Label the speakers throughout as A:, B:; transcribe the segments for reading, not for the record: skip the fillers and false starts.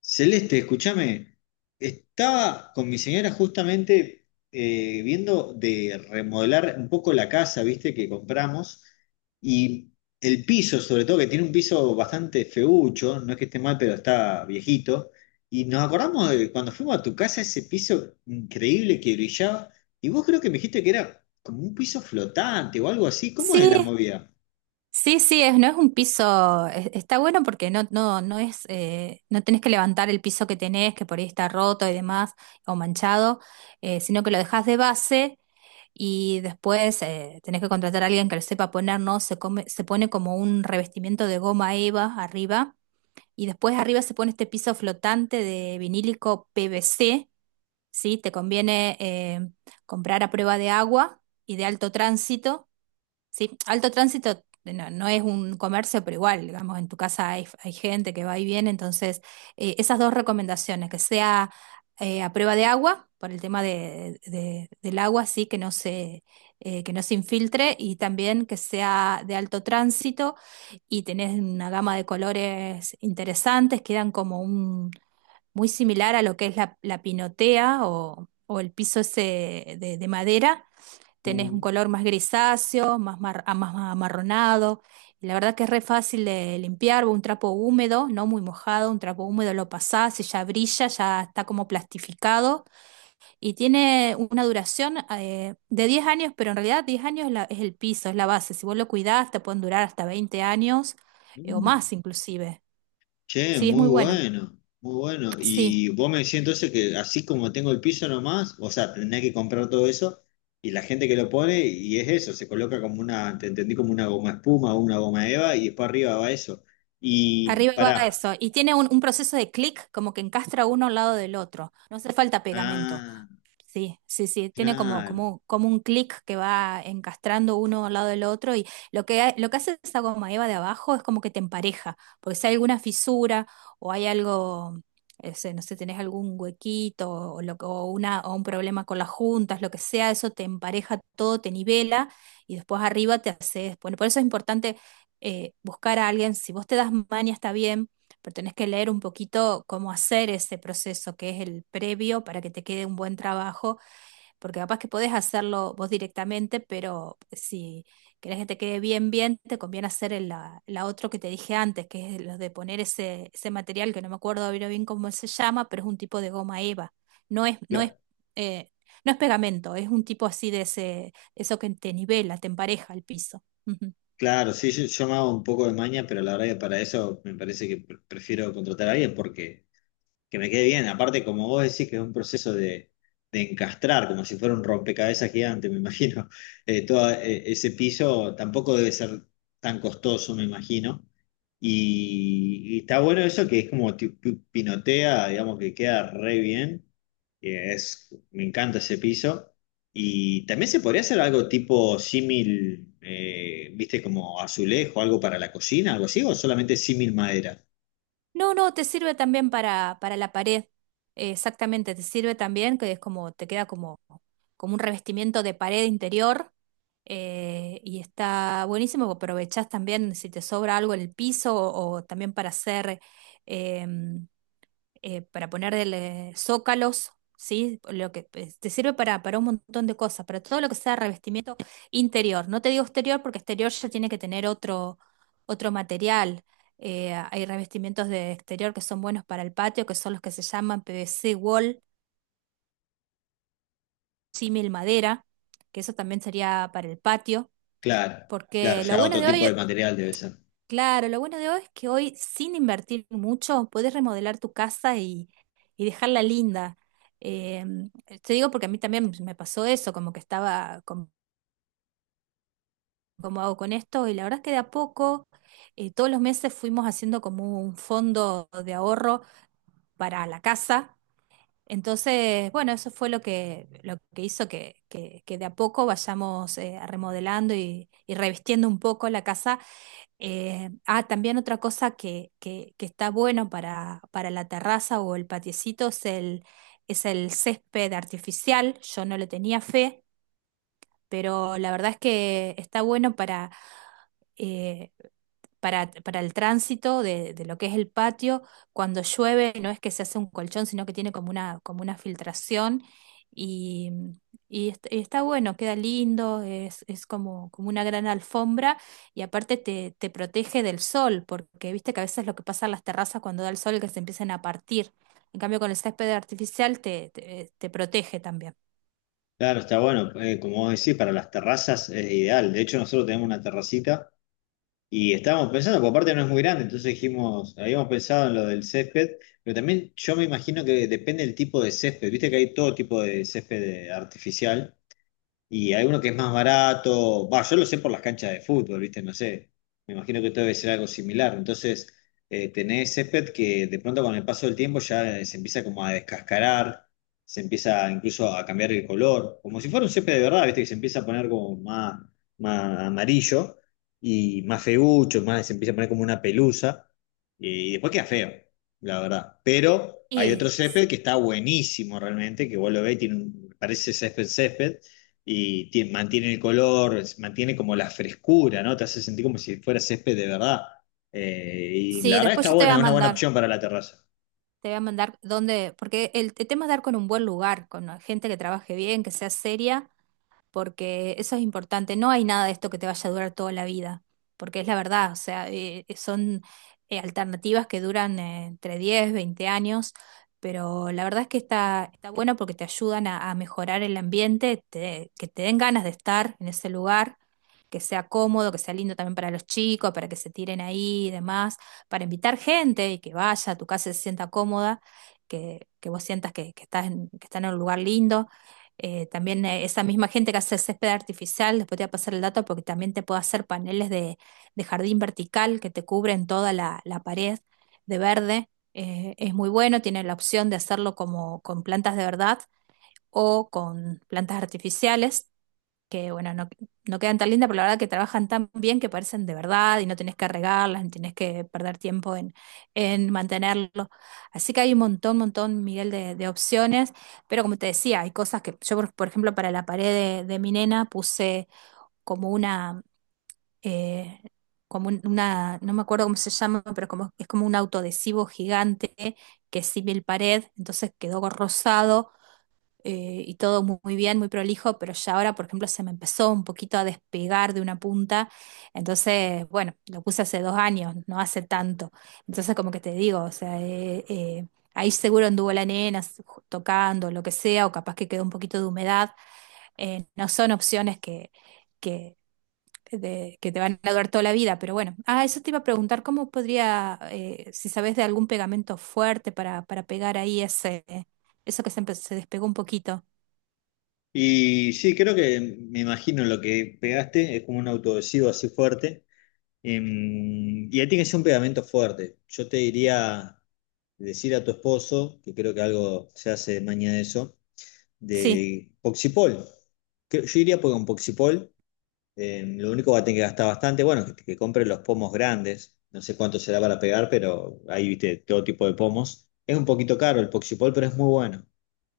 A: Celeste, escúchame, estaba con mi señora justamente viendo de remodelar un poco la casa, viste, que compramos, y el piso, sobre todo, que tiene un piso bastante feucho. No es que esté mal, pero está viejito, y nos acordamos de cuando fuimos a tu casa, ese piso increíble que brillaba, y vos creo que me dijiste que era como un piso flotante o algo así. ¿Cómo es la
B: Sí,
A: movida?
B: sí, sí, no es un piso, está bueno porque no es, no tenés que levantar el piso que tenés, que por ahí está roto y demás, o manchado. Sino que lo dejás de base y después tenés que contratar a alguien que lo sepa poner, ¿no? Se pone como un revestimiento de goma eva arriba, y después arriba se pone este piso flotante de vinílico PVC, ¿sí? Te conviene comprar a prueba de agua y de alto tránsito. Sí, alto tránsito, no, no es un comercio, pero igual, digamos, en tu casa hay, hay gente que va y viene, entonces esas dos recomendaciones, que sea a prueba de agua, por el tema del agua, sí, que no se infiltre, y también que sea de alto tránsito. Y tenés una gama de colores interesantes, quedan como un, muy similar a lo que es la pinotea o el piso ese de madera. Tenés un color más grisáceo, más, más amarronado. Y la verdad que es re fácil de limpiar, un trapo húmedo, no muy mojado, un trapo húmedo lo pasás y ya brilla, ya está como plastificado y tiene una duración de 10 años, pero en realidad 10 años es, es el piso, es la base. Si vos lo cuidás, te pueden durar hasta 20 años o
A: Mm.
B: más inclusive.
A: Che,
B: Sí, es
A: muy
B: muy bueno.
A: bueno, muy bueno.
B: Sí.
A: Y vos me decís entonces que así como tengo el piso nomás, o sea, tenés que comprar todo eso y la gente que lo pone, y es eso, se coloca como una, te entendí como una goma espuma o una goma eva, y después arriba va eso. Y
B: Arriba va
A: pará,
B: eso. Y tiene un proceso de clic, como que encastra uno al lado del otro. No hace falta pegamento.
A: ah,
B: Sí, sí, sí, tiene como,
A: claro,
B: como, como un clic que va encastrando uno al lado del otro, y lo que, lo que hace esa goma eva de abajo es como que te empareja, porque si hay alguna fisura o hay algo, sé, no sé, tenés algún huequito o, lo, que- o una, o un problema con las juntas, lo que sea, eso te empareja todo, te nivela. Y después arriba te haces, bueno, por eso es importante buscar a alguien, si vos te das maña está bien, pero tenés que leer un poquito cómo hacer ese proceso, que es el previo para que te quede un buen trabajo, porque capaz que podés hacerlo vos directamente, pero si querés que te quede bien, bien, te conviene hacer la otro que te dije antes, que es lo de poner ese material, que no me acuerdo ahora bien cómo se llama, pero es un tipo de goma eva. No es, no es,
A: cla-
B: eh, no es pegamento, es un tipo así de ese, eso que te nivela, te empareja el piso. Ujú.
A: claro, sí, yo me hago un poco de maña, pero la verdad que para eso me parece que prefiero contratar a alguien porque... que me quede bien. Aparte, como vos decís, que es un proceso de encastrar, como si fuera un rompecabezas gigante, me imagino. Todo ese piso tampoco debe ser tan costoso, me imagino. Y está bueno eso, que es como pinotea, digamos que queda re bien. Que es, me encanta ese piso. Y también se podría hacer algo tipo símil, viste, como azulejo, algo para la cocina, algo así, o solamente símil madera.
B: No, no, te sirve también para la pared. Exactamente, te sirve también, que es como, te queda como, como un revestimiento de pared interior. Y está buenísimo, aprovechás también si te sobra algo en el piso o, también para hacer, em, para ponerle zócalos, ¿sí? Lo que pues, te sirve para un montón de cosas, para todo lo que sea revestimiento interior. No te digo exterior porque exterior ya tiene que tener otro material. Hay revestimientos de exterior que son buenos para el patio, que son los que se llaman PVC wall, símil madera, que eso también sería para el patio,
A: Claro, claro,
B: porque lo
A: ya
B: bueno
A: otro
B: de
A: tipo de
B: hoy.
A: material debe ser.
B: Claro, lo bueno de hoy es que hoy, sin invertir mucho, puedes remodelar tu casa y dejarla linda. Te digo porque a mí también me pasó eso, como que estaba, como, como hago con esto? Y la verdad es que de a poco, todos los meses fuimos haciendo como un fondo de ahorro para la casa. Entonces, bueno, eso fue lo que hizo que, que de a poco vayamos remodelando y revistiendo un poco la casa. También otra cosa que está bueno para la terraza o el patiecito es el césped artificial. Yo no le tenía fe, pero la verdad es que está bueno eh, para el tránsito de lo que es el patio. Cuando llueve no es que se hace un colchón, sino que tiene como una filtración y, y está bueno, queda lindo, es como, como una gran alfombra, y aparte te, te protege del sol, porque viste que a veces lo que pasa en las terrazas cuando da el sol es que se empiezan a partir. En cambio, con el césped artificial te, te protege también.
A: Claro, está bueno, como vos decís, para las terrazas es ideal. De hecho, nosotros tenemos una terracita y estábamos pensando, porque aparte no es muy grande, entonces dijimos, habíamos pensado en lo del césped, pero también yo me imagino que depende del tipo de césped. Viste que hay todo tipo de césped artificial. Y hay uno que es más barato. Va, yo lo sé por las canchas de fútbol, ¿viste? No sé. Me imagino que esto debe ser algo similar. Entonces, tenés césped que de pronto con el paso del tiempo ya se empieza como a descascarar, se empieza incluso a cambiar el color, como si fuera un césped de verdad, ¿viste? Que se empieza a poner como más, más amarillo y más feucho, más, se empieza a poner como una pelusa. Y después queda feo, la verdad. Pero hay
B: Y
A: otro
B: s-
A: césped que está buenísimo realmente, que vos lo ves, y parece césped césped y mantiene el color, mantiene como la frescura, ¿no? Te hace sentir como si fuera césped de verdad. Y la
B: sí,
A: verdad
B: después
A: está
B: yo te voy
A: buena,
B: a
A: es una buena
B: mandar.
A: opción para la terraza.
B: Te voy a mandar dónde, porque el tema es dar con un buen lugar, con gente que trabaje bien, que sea seria, porque eso es importante. No hay nada de esto que te vaya a durar toda la vida, porque es la verdad, o sea, son alternativas que duran entre 10 20 años, pero la verdad es que está, está bueno porque te ayudan a mejorar el ambiente, que te den ganas de estar en ese lugar. Que sea cómodo, que sea lindo también para los chicos, para que se tiren ahí y demás, para invitar gente y que vaya a tu casa y se sienta cómoda, que vos sientas que estás en un lugar lindo. También esa misma gente que hace césped artificial, después te voy a pasar el dato porque también te puede hacer paneles de jardín vertical que te cubren toda la pared de verde. Es muy bueno, tiene la opción de hacerlo como con plantas de verdad o con plantas artificiales, que bueno, no, no quedan tan lindas, pero la verdad que trabajan tan bien que parecen de verdad y no tenés que regarlas, ni tenés que perder tiempo en mantenerlo. Así que hay un montón, montón, Miguel, de opciones, pero como te decía, hay cosas que yo, por ejemplo, para la pared de mi nena puse como una... eh, Como una, no me acuerdo cómo se llama, pero como, es como un autoadhesivo gigante que es símil pared, entonces quedó rosado. Y todo muy bien, muy prolijo, pero ya ahora, por ejemplo, se me empezó un poquito a despegar de una punta, entonces, bueno, lo puse hace 2 años, no hace tanto, entonces como que te digo, o sea, ahí seguro anduvo la nena tocando, lo que sea, o capaz que quedó un poquito de humedad. No son opciones que, que te van a durar toda la vida, pero bueno, ah, eso te iba a preguntar, ¿cómo podría, si sabes de algún pegamento fuerte para pegar ahí ese... eso que se, se despegó un poquito?
A: Y sí, creo que me imagino lo que pegaste, es como un autoadhesivo así fuerte. Y ahí tiene que ser un pegamento fuerte. Yo te diría decir a tu esposo, que creo que algo se hace mañana de eso,
B: Sí,
A: de Poxipol. Que- yo diría, porque con Poxipol, lo único que va a tener que gastar bastante, bueno, que compre los pomos grandes. No sé cuánto será para pegar, pero ahí viste todo tipo de pomos. Es un poquito caro el Poxipol, pero es muy bueno.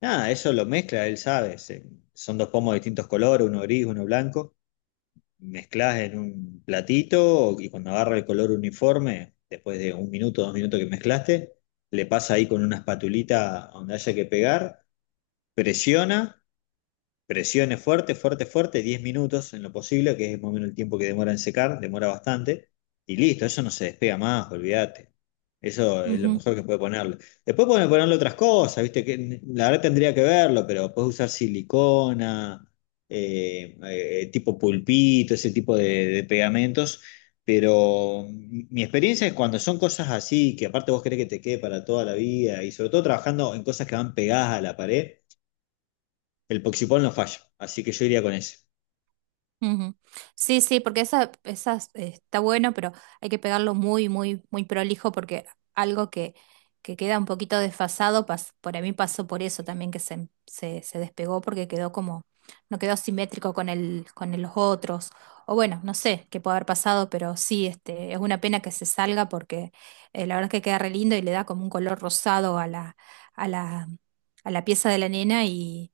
A: Nada, eso lo mezcla, él sabe. Se- son dos pomos de distintos colores, uno gris, uno blanco. Mezclas en un platito y cuando agarra el color uniforme, después de un minuto, dos minutos que mezclaste, le pasa ahí con una espatulita a donde haya que pegar, presiona. Presione fuerte, fuerte, fuerte, 10 minutos en lo posible, que es más o menos el tiempo que demora en secar, demora bastante, y listo, eso no se despega más, olvídate. Eso es lo
B: ujú,
A: mejor que puede ponerle. Después pueden ponerle otras cosas, ¿viste? Que, la verdad tendría que verlo, pero puedes usar silicona, tipo pulpito, ese tipo de pegamentos. Pero mi experiencia es cuando son cosas así, que aparte vos querés que te quede para toda la vida, y sobre todo trabajando en cosas que van pegadas a la pared, el Poxipol no falla, así que yo iría con ese.
B: ujú. Sí, sí, porque esa, esas está bueno, pero hay que pegarlo muy, muy, muy prolijo, porque algo que queda un poquito desfasado, por mí pasó por eso también, que se, se despegó porque quedó como, no quedó simétrico con el, los otros. O bueno, no sé qué puede haber pasado, pero sí, este, es una pena que se salga porque la verdad es que queda re lindo y le da como un color rosado a la, a la, a la pieza de la nena. Y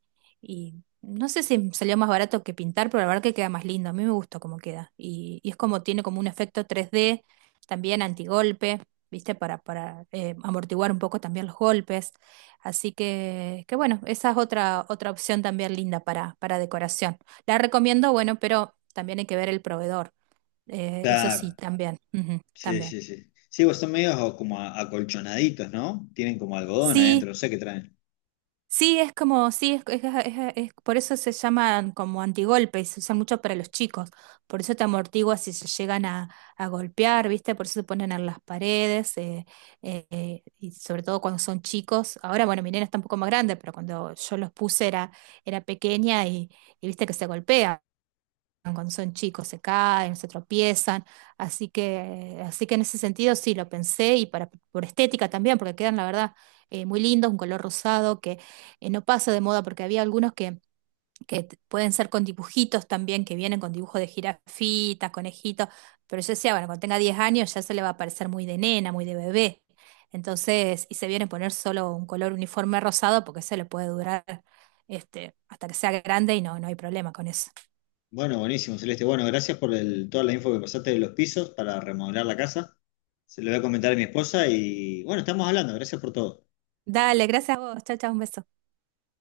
B: no sé si salió más barato que pintar, pero la verdad que queda más lindo. A mí me gusta cómo queda. Y es como tiene como un efecto 3D, también antigolpe, ¿viste? Para amortiguar un poco también los golpes. Así que bueno, esa es otra, otra opción también linda para decoración. La recomiendo, bueno, pero también hay que ver el proveedor. Eso sí,
A: Claro,
B: también. Ujú,
A: sí,
B: también.
A: sí, sí. Sí, pues son medios como acolchonaditos, ¿no? Tienen como algodón
B: Sí,
A: adentro, no sé qué traen.
B: sí, es como, sí, es, por eso se llaman como antigolpes, se usan mucho para los chicos, por eso te amortigua si se llegan a golpear, ¿viste? Por eso se ponen en las paredes, y sobre todo cuando son chicos. Ahora, bueno, mi nena está un poco más grande, pero cuando yo los puse era, era pequeña y viste que se golpea cuando son chicos, se caen, se tropiezan, así que en ese sentido sí lo pensé y para, por estética también, porque quedan la verdad muy lindos, un color rosado que no pasa de moda, porque había algunos que, pueden ser con dibujitos también, que vienen con dibujos de jirafitas, conejitos, pero yo decía, bueno, cuando tenga 10 años ya se le va a parecer muy de nena, muy de bebé, entonces, y se viene a poner solo un color uniforme rosado porque se le puede durar este, hasta que sea grande y no, no hay problema con eso.
A: Bueno, buenísimo, Celeste. Bueno, gracias por el- toda la info que pasaste de los pisos para remodelar la casa. Se lo voy a comentar a mi esposa y bueno, estamos hablando. Gracias por todo.
B: Dale, gracias a vos. Chao, chao, un beso.